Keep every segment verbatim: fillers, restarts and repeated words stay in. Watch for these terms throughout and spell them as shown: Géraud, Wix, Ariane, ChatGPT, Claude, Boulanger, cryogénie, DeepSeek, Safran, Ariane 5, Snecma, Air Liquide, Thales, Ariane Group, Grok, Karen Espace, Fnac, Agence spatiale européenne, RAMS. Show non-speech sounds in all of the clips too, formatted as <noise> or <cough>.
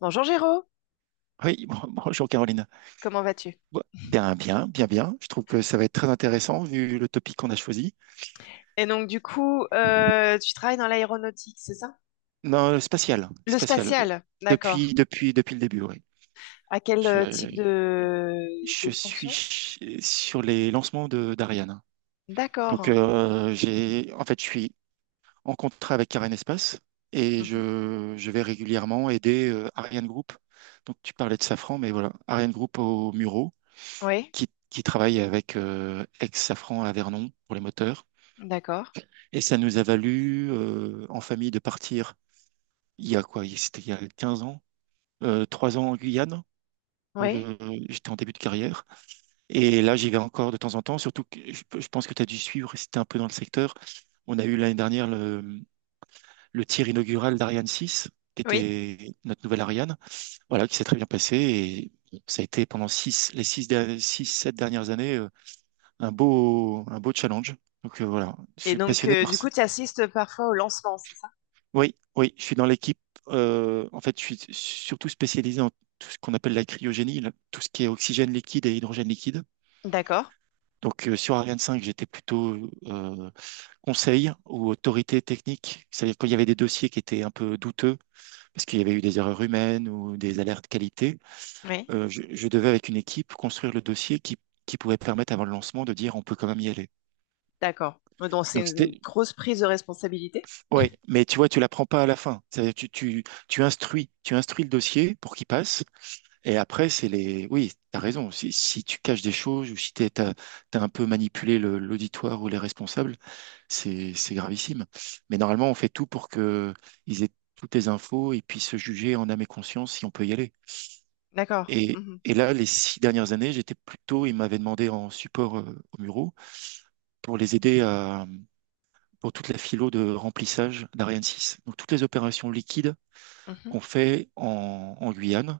Bonjour Géraud, Oui, <laughs> bon- bonjour Caroline. comment vas-tu? Bon, Bien, bien, bien, bien. Je trouve que ça va être très intéressant vu le topic qu'on a choisi. Et donc du coup, euh, tu travailles dans l'aéronautique, c'est ça? Non, le spatial, Le spatial. Euh, spatial, d'accord. Depuis, depuis, depuis le début, oui. À quel euh, type Je, de, de je suis fonction? ch- sur les lancements de d'Ariane. Donc, D'accord. euh, j'ai, en fait, je suis en contrat avec Karen Espace et Mhm. je, je vais régulièrement aider euh, Ariane Group. Donc, tu parlais de Safran, mais voilà, Ariane Group au Muro Oui, qui, qui travaille avec euh, ex-Safran à Vernon pour les moteurs. d'accord. Et ça nous a valu euh, en famille de partir il y a quoi? C'était il y a 15 ans, euh, 3 ans en Guyane. Pour Oui, le... J'étais en début de carrière. Et là, j'y vais encore de temps en temps. Surtout que je, je pense que tu as dû suivre, c'était un peu dans le secteur. On a eu l'année dernière le, le tir inaugural d'Ariane six, qui oui. était notre nouvelle Ariane, voilà, qui s'est très bien passé. Et ça a été pendant six, les six, 6, sept dernières années, euh, un beau, un beau challenge. Donc euh, voilà, je Et suis donc passionné euh, par... du coup, tu assistes parfois au lancement, c'est ça? Oui, oui, je suis dans l'équipe. Euh, en fait, je suis surtout spécialisé en tout ce qu'on appelle la cryogénie, là, tout ce qui est oxygène liquide et hydrogène liquide. D'accord. Donc, euh, sur Ariane cinq, j'étais plutôt euh, conseil ou autorité technique. C'est-à-dire qu'il y avait des dossiers qui étaient un peu douteux, parce qu'il y avait eu des erreurs humaines ou des alertes qualité, Oui, euh, je, je devais, avec une équipe, construire le dossier qui, qui pouvait permettre, avant le lancement, de dire on peut quand même y aller. d'accord. Donc c'est Donc, une c'était, grosse prise de responsabilité. ouais, mais tu vois, tu l'apprends pas à la fin. C'est-à-dire que tu, tu, tu instruis, tu instruis le dossier pour qu'il passe. Et après, c'est les... Oui, t'as raison. Si, si tu caches des choses ou si t'es, t'as, t'as un peu manipulé le- l'auditoire ou les responsables, c'est, c'est gravissime. Mais normalement, on fait tout pour que ils aient toutes les infos et puissent se juger en âme et conscience si on peut y aller. D'accord. Et, Mhm. et là, les six dernières années, j'étais plutôt... Ils m'avaient demandé en support euh, aux Mureaux pour les aider à... pour toute la philo de remplissage d'Ariane six. Donc, toutes les opérations liquides Mhm. qu'on fait en, en Guyane,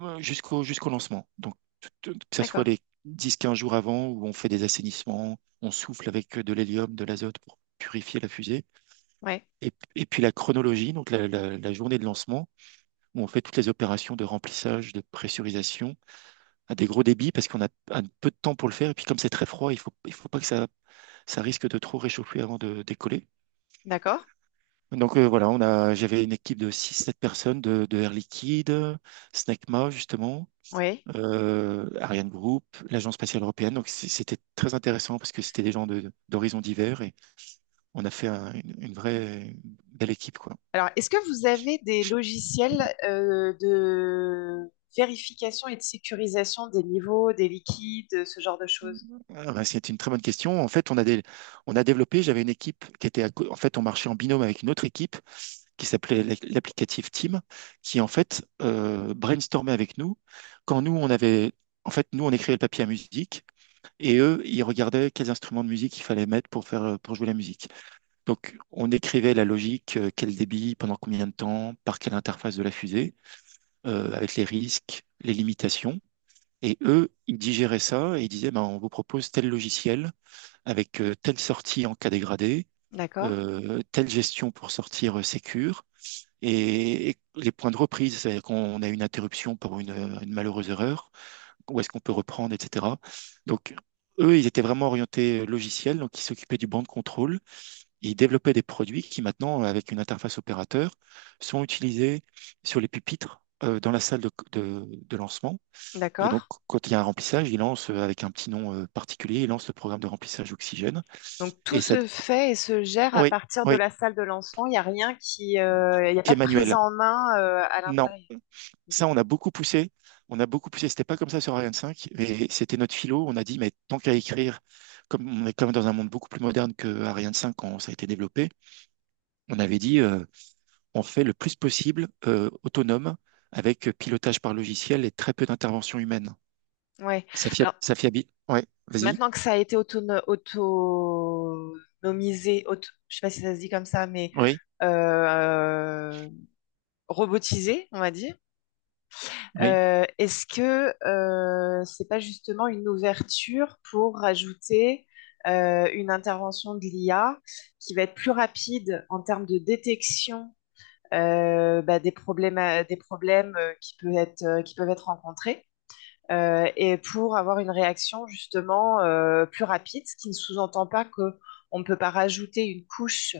euh, jusqu'au jusqu'au lancement. Donc, tout- tout- que ce soit D'accord. les dix quinze jours avant où on fait des assainissements, on souffle avec euh, de l'hélium, de l'azote pour purifier la fusée. Ouais. Et, et puis la chronologie, donc la, la- la journée de lancement, où on fait toutes les opérations de remplissage, de pressurisation à des gros débits parce qu'on a un peu de temps pour le faire. Et puis comme c'est très froid, il faut, il faut pas que ça, ça risque de trop réchauffer avant de décoller. D'accord. Donc euh, voilà, on a, j'avais une équipe de six sept personnes de, de Air Liquide, Snecma justement, Oui. euh, Ariane Group, l'Agence spatiale européenne. Donc c- c'était très intéressant parce que c'était des gens de, d'horizons divers et on a fait un- une, une vraie belle équipe, quoi. Alors, est-ce que vous avez des logiciels euh, de vérification et de sécurisation des niveaux, des liquides, ce genre de choses? Ah ben, c'était une très bonne question. En fait, on a, des, on a développé, j'avais une équipe qui était, à co- en fait, on marchait en binôme avec une autre équipe qui s'appelait l'ac- l'applicatif Team, qui en fait euh, brainstormait avec nous quand nous, on avait... En fait, nous, on écrivait le papier à musique et eux, ils regardaient quels instruments de musique il fallait mettre pour faire, pour jouer la musique. Donc, on écrivait la logique, euh, quel débit, pendant combien de temps, par quelle interface de la fusée, euh, avec les risques, les limitations. Et eux, ils digéraient ça et ils disaient, ben, on vous propose tel logiciel avec euh, telle sortie en cas dégradé, D'accord. euh, telle gestion pour sortir euh, sécure et, et les points de reprise, c'est-à-dire qu'on a une interruption pour une, euh, une malheureuse erreur, où est-ce qu'on peut reprendre, et cetera. Donc, eux, ils étaient vraiment orientés euh, logiciel, donc ils s'occupaient du banc de contrôle. Ils développaient des produits qui maintenant, avec une interface opérateur, sont utilisés sur les pupitres, euh, dans la salle de, de- de lancement. Et donc, D'accord. quand il y a un remplissage, ils lancent, euh, avec un petit nom euh, particulier, ils lancent le programme de remplissage oxygène. Donc tout Et ça, se fait et se gère à oui, partir de oui, la salle de lancement. Il n'y a rien qui, euh, il n'y a qui pas est de prise manuel. en main euh, à Non, l'intérieur. Ok. ça, on a beaucoup poussé. On a beaucoup poussé. C'était pas comme ça sur Ariane cinq, mais c'était notre philo. On a dit, mais tant qu'à écrire, comme on est quand même dans un monde beaucoup plus moderne que Ariane cinq quand ça a été développé, on avait dit, euh, on fait le plus possible euh, autonome avec euh, pilotage par logiciel et très peu d'intervention humaine. Ouais. Ça fia- Alors ça fiabi- Ouais, vas-y. maintenant que ça a été autono- autonomisé, auto, je sais pas si ça se dit comme ça, mais Oui, euh, robotisé, on va dire. oui, Euh, est-ce que euh, c'est pas justement une ouverture pour rajouter euh, une intervention de l'I A qui va être plus rapide en termes de détection euh, bah, des problèmes, euh, des problèmes euh, qui peuvent être, euh, qui peuvent être rencontrés. Euh, et pour avoir une réaction justement euh, plus rapide, ce qui ne sous-entend pas qu'on ne peut pas rajouter une couche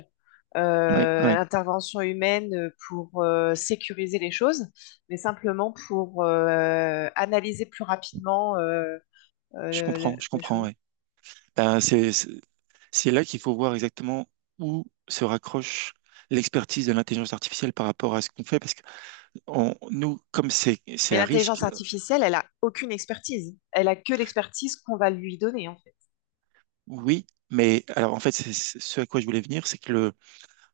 oui, euh, à oui. l'intervention humaine pour euh, sécuriser les choses, mais simplement pour euh, analyser plus rapidement euh, Je euh, le- le- comprends, je les comprends, choses. ouais. Ben, c'est, c'est c'est là qu'il faut voir exactement où se raccroche l'expertise de l'intelligence artificielle par rapport à ce qu'on fait, parce que on- nous, comme c'est, c'est Mais à l'intelligence risque, artificielle, elle a aucune expertise. Elle a que l'expertise qu'on va lui donner, en fait. oui, mais alors en fait, c'est, c'est- ce à quoi je voulais venir, c'est que le,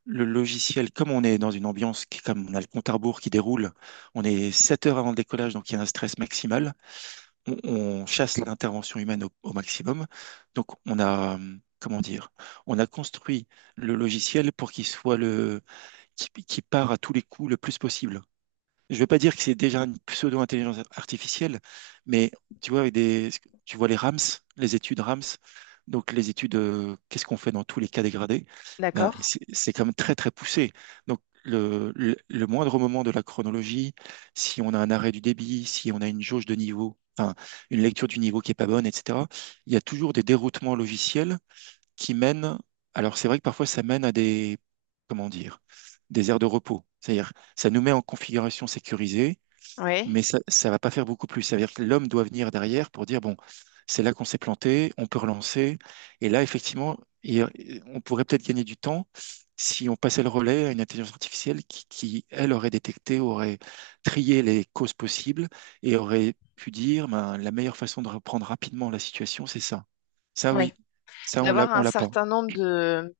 le logiciel, comme on est dans une ambiance, qui- comme on a le compte à rebours qui déroule, on est sept heures avant le décollage, donc il y a un stress maximal. On, on chasse l'intervention humaine au, au maximum. Donc on a, euh, comment dire, on a construit le logiciel pour qu'il soit le, qui, qui part à tous les coups le plus possible. Je vais pas dire que c'est déjà une pseudo-intelligence artificielle, mais tu vois, avec des, tu vois les RAMS, les études RAMS, donc les études, euh, qu'est-ce qu'on fait dans tous les cas dégradés, ben, D'accord? c'est c'est quand même très très poussé. Donc le, le- le moindre moment de la chronologie, si on a un arrêt du débit, si on a une jauge de niveau, enfin une lecture du niveau qui est pas bonne, et cetera, il y a toujours des déroutements logiciels qui mène, alors c'est vrai que parfois ça mène à des, comment dire, des aires de repos. C'est-à-dire, ça nous met en configuration sécurisée, Oui. mais ça ne va pas faire beaucoup plus. Ça veut dire que l'homme doit venir derrière pour dire, bon, c'est là qu'on s'est planté, on peut relancer. Et là, effectivement, il- on pourrait peut-être gagner du temps si on passait le relais à une intelligence artificielle qui, qui, elle, aurait détecté, aurait trié les causes possibles et aurait pu dire, ben, la meilleure façon de reprendre rapidement la situation, c'est ça. Ça, Oui. oui. Ça, on l'a, D'avoir on un l'a pas. certain nombre de,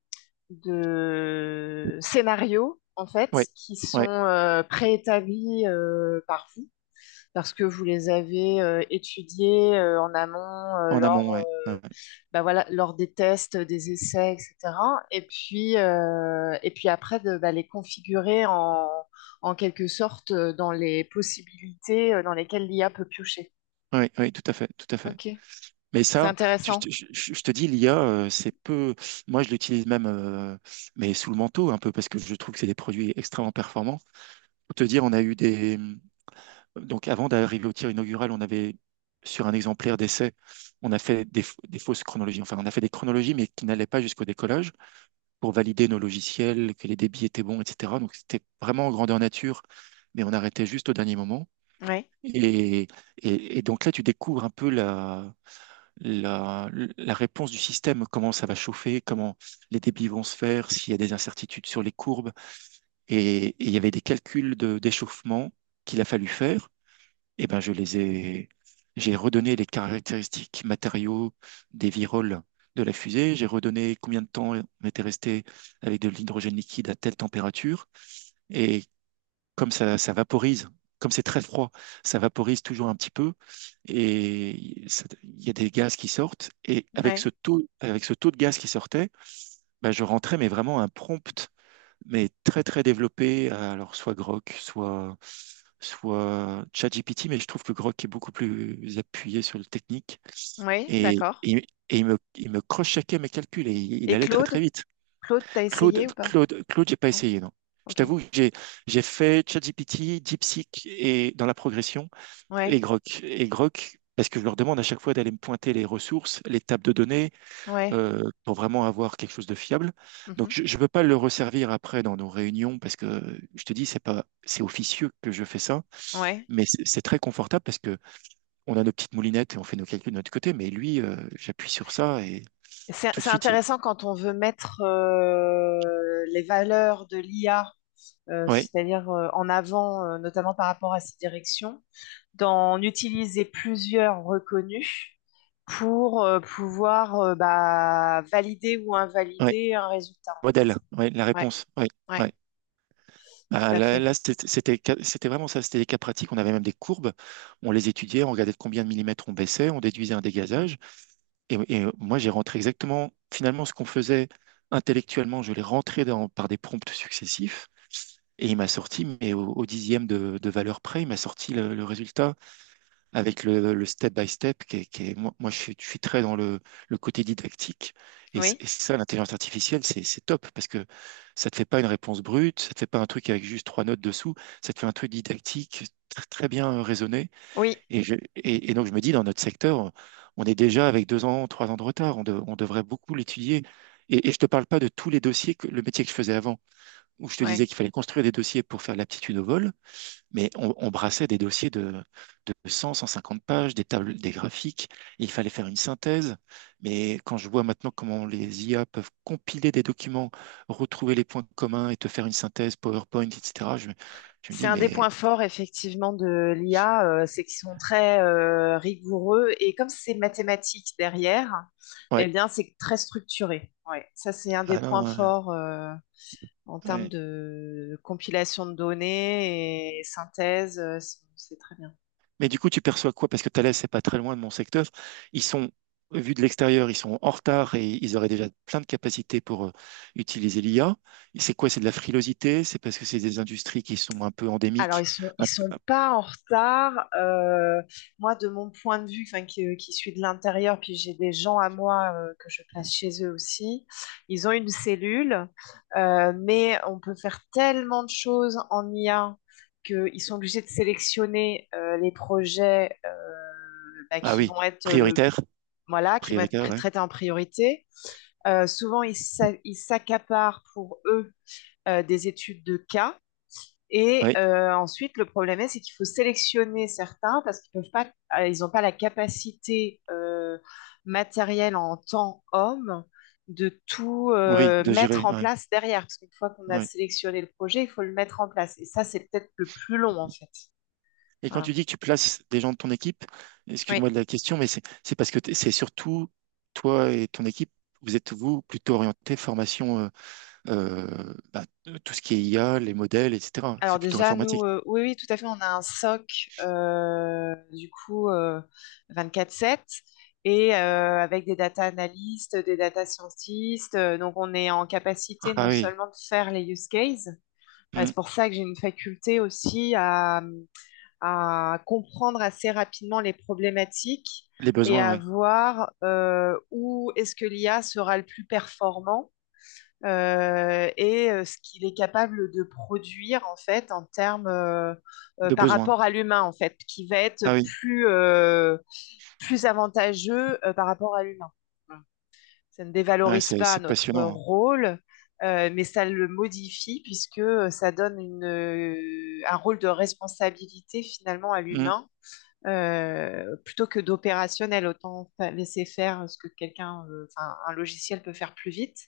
de scénarios, en fait, Ouais, qui sont ouais, euh, préétablis euh, par vous, parce que vous les avez euh, étudiés euh, en amont euh, en amont, lors, ouais. Ouais, euh, ouais, bah voilà, lors des tests, des essais, et cétéra. Et puis, euh, et puis après, de bah, les configurer en, en quelque sorte euh, dans les possibilités euh, dans lesquelles l'I A peut piocher. ouais, ouais, tout à fait, tout à fait. Ok, Mais c'est ça, tu- je, intéressant. te je- je- je te dis, l'i a, euh, c'est peu. Moi, je l'utilise même, euh, mais sous le manteau un peu, parce que je trouve que c'est des produits extrêmement performants. Pour te dire, on a eu des... Donc, avant d'arriver au tir inaugural, on avait, sur un exemplaire d'essai, on a fait des, f- des fausses chronologies. Enfin, on a fait des chronologies, mais qui n'allaient pas jusqu'au décollage pour valider nos logiciels, que les débits étaient bons, et cetera. Donc, c'était vraiment en grandeur nature, mais on arrêtait juste au dernier moment. Oui, Et, et- et donc là, tu découvres un peu la, la, la réponse du système, comment ça va chauffer, comment les débits vont se faire, s'il y a des incertitudes sur les courbes. Et, et il y avait des calculs de, d'échauffement qu'il a fallu faire. Et ben, je les ai, j'ai redonné les caractéristiques matériaux des viroles de la fusée. J'ai redonné combien de temps on était resté avec de l'hydrogène liquide à telle température et comme ça, ça vaporise, comme c'est très froid, ça vaporise toujours un petit peu et ça- il y a des gaz qui sortent. Et avec ce oui, taux, avec ce taux de gaz qui sortait, bah, je rentrais mais vraiment un prompt, mais très très développé. à, Alors soit Grok, soit soit ChatGPT, mais je trouve que Grok est beaucoup plus appuyé sur le technique oui, et, d'accord. et- et il me, il me cross-checkait mes calculs et il, il Et allait très très Claude? vite. Claude, t'as Claude, essayé ou pas? Claude, Claude, j'ai pas Non? essayé, non. Je Ok. t'avoue, que j'ai j'ai fait ChatGPT, DeepSeek et dans la progression et Ouais, Grok. Et Grok, parce que je leur demande à chaque fois d'aller me pointer les ressources, les tables de données, ouais, euh, pour vraiment avoir quelque chose de fiable. Donc mhm, je ne peux pas le resservir après dans nos réunions parce que je te dis c'est pas c'est officieux que je fais ça, ouais. mais c'est c'est très confortable parce que on a nos petites moulinettes et on fait nos calculs de notre côté. Mais lui, euh, j'appuie sur ça et C'est tout de c'est suite, il... intéressant quand on veut mettre euh, les valeurs de l'I A, euh, ouais, c'est-à-dire euh, en avant, euh, notamment par rapport à ses directions, d'en utiliser plusieurs reconnus pour euh, pouvoir euh, bah, valider ou ouais, invalider un résultat, en fait. modèle, ouais, la Ouais, réponse, ouais, ouais, ouais. tout Ah, à là, fait. là, c'était c'était c'était vraiment ça, c'était des cas pratiques. On avait même des courbes, on les étudiait, on regardait de combien de millimètres on baissait, on déduisait un dégazage. Et, et euh, moi, j'ai rentré exactement, finalement, ce qu'on faisait intellectuellement, je l'ai rentré dans, par des prompts successifs. Et il m'a sorti, mais au, au dixième de, de valeur près, il m'a sorti le, le résultat avec le, le step by step, qui est, qui est- moi, moi, je suis, je suis très dans le, le côté didactique. Et, c- Oui, et ça, l'intelligence artificielle, c'est, c'est top parce que ça te fait pas une réponse brute, ça te fait pas un truc avec juste trois notes dessous, ça te fait un truc didactique, tr- très, bien euh, raisonné. oui, Et, je- et, et donc, je me dis, dans notre secteur, on est déjà avec deux ans, trois ans de retard. On, de- on devrait beaucoup l'étudier. Et, et je te parle pas de tous les dossiers, que, le métier que je faisais avant, où je te disais ouais. qu'il fallait construire des dossiers pour faire l'aptitude au vol. Mais on, on brassait des dossiers de, de cent, cent cinquante pages, des tables, des graphiques. Et il fallait faire une synthèse. Mais quand je vois maintenant comment les I A peuvent compiler des documents, retrouver les points communs et te faire une synthèse PowerPoint, et cetera, je, me je me C'est dis, un des mais points forts effectivement de l'I A, euh, c'est qu'ils sont très euh, rigoureux et comme c'est mathématique derrière, eh ouais, bien c'est très structuré. Ouais, ça c'est un des ah non, points ouais, forts euh, en termes ouais. de compilation de données et synthèse, euh, c'est c'est très bien. Mais du coup, tu perçois quoi? Parce que Thales, c'est pas très loin de mon secteur. Ils sont, vu de l'extérieur, ils sont en retard et ils auraient déjà plein de capacités pour euh, utiliser l'I A. C'est quoi? C'est de la frilosité? C'est parce que c'est des industries qui sont un peu Alors, endémiques. ils sont, ils sont pas en retard. Euh, moi, de mon point de vue, enfin, qui, euh, qui suis de l'intérieur, puis j'ai des gens à moi euh, que je place chez eux aussi. Ils ont une cellule, euh, mais on peut faire tellement de choses en I A qu'ils sont obligés de sélectionner euh, les projets euh, bah, Ah qui oui, vont être le, prioritaire, voilà, qui vont être prioritaire, pr- ouais. traités en priorité. Euh, souvent, ils s'a- ils s'accaparent pour eux euh, des études de cas et Ouais, euh, ensuite, le problème est, c'est qu'il faut sélectionner certains parce qu'ils peuvent pas, euh, ils n'ont pas la capacité euh, matérielle en tant homme de tout oui, euh, de mettre gérer, en ouais, place derrière. Parce qu'une fois qu'on a ouais. sélectionné le projet, il faut le mettre en place. Et ça, c'est peut-être le plus long en fait. Et quand tu Voilà. dis que tu places des gens de ton équipe, Oui, excuse-moi de la question, mais c'est c'est parce que t'es- c'est surtout toi et ton équipe, vous êtes vous plutôt orienté formation, euh, euh, bah, euh, tout ce qui est I A, les modèles, et cetera. alors C'est plutôt déjà, nous, informatique. euh, oui, oui, tout à fait, on a un S O C, euh, du coup, euh, vingt-quatre sept, et euh, avec des data analystes, des data scientists. euh, donc, on est en capacité non Ah oui, seulement de faire les use cases, euh, hmm, c'est pour ça que j'ai une faculté aussi à, à comprendre assez rapidement les problématiques les et besoins, à ouais, voir euh, où est-ce que l'I A sera le plus performant euh, et euh, ce qu'il est capable de produire en fait en termes euh, euh, de par besoins. rapport à l'humain en fait, qui va être Ah oui, plus euh, plus avantageux euh, par rapport à l'humain. Voilà. Ça ne ouais, dévalorise c'est pas c'est notre passionnant, rôle, euh, mais ça le modifie puisque euh, ça donne une, euh, un rôle de responsabilité finalement à hein. Hmm, l'humain. euh, plutôt que d'opérationnel, autant laisser faire ce que quelqu'un, euh, enfin, un logiciel peut faire plus vite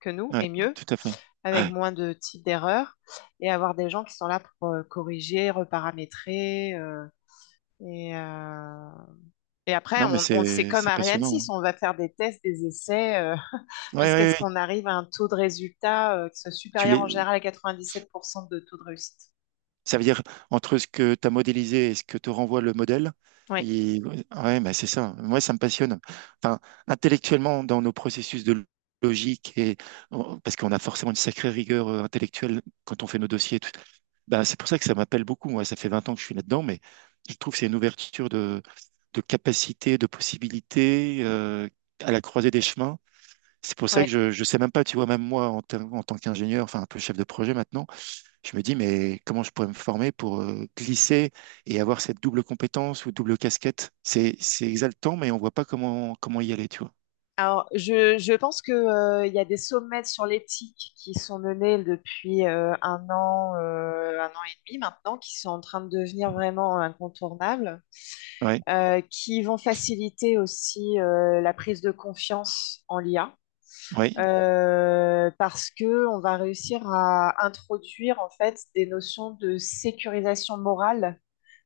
que nous ouais, et mieux tout à fait. avec Ouais. moins de types d'erreurs et avoir des gens qui sont là pour euh, corriger, reparamétrer. euh, et, euh, et après, Non, mais on, on, c'est c'est comme c'est Ariane passionnant, six hein. on va faire des tests, des essais euh, <laughs> Ouais, ouais, jusqu'à ce ouais, ouais. qu'on arrive à un taux de résultat euh, qui soit Tu supérieur en les, général à quatre-vingt-dix-sept pour cent de taux de réussite. ça veut dire entre ce que tu as modélisé et ce que te renvoie le modèle. Oui, Et, ouais, bah, c'est ça. Moi, ça me passionne. Enfin, intellectuellement, dans nos processus de logique, et parce qu'on a forcément une sacrée rigueur euh, intellectuelle quand on fait nos dossiers, et tout. Bah, c'est pour ça que ça m'appelle beaucoup. Moi, ça fait vingt ans que je suis là-dedans, mais je trouve que c'est une ouverture de, de capacité, de possibilités euh, à la croisée des chemins. C'est pour ça oui. que je ne sais même pas, tu vois, même moi, en, tant en tant qu'ingénieur, enfin un peu chef de projet maintenant, je me dis, mais comment je pourrais me former pour euh, glisser et avoir cette double compétence ou double casquette? C'est, c'est exaltant, mais on voit pas comment, comment y aller, tu vois. Alors, je, je pense que, euh, il y a des sommets sur l'éthique qui sont menés depuis euh, un an, euh, un an et demi maintenant, qui sont en train de devenir vraiment incontournables. Ouais, euh, qui vont faciliter aussi euh, la prise de confiance en l'I A. ouais, euh, parce que on va réussir à introduire en fait des notions de sécurisation morale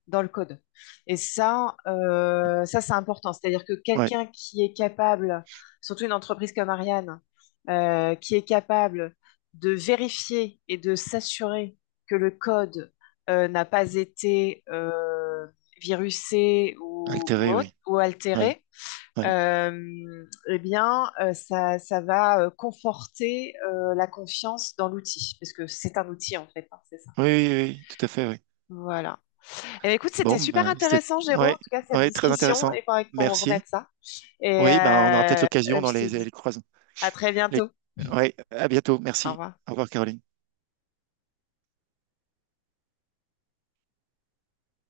dans le code. Et ça, euh, ça c'est important. C'est-à-dire que ouais. quelqu'un qui est capable, surtout une entreprise comme Ariane, euh, qui est capable de vérifier et de s'assurer que le code euh, n'a pas été euh, virusé ou, ou, Altéré, autre- oui. ou Ouais, altéré, ouais. euh, eh bien, euh, ça, ça va euh, conforter euh, la confiance dans l'outil, parce que c'est un outil en fait, hein, c'est ça. Oui, oui, oui, oui, tout à fait, oui. Voilà. Eh bien, écoute, Bon, c'était super ben, c'était, intéressant, Géro. En ouais, tout cas, cette ouais, très discussion. intéressant. Il faudrait qu'on Merci. remette ça. Et Oui, ben, on aura peut-être euh, l'occasion je dans les, te dis les croisons. à très Les... bientôt. Ouais, à bientôt. Au Merci. revoir. Au revoir, Caroline.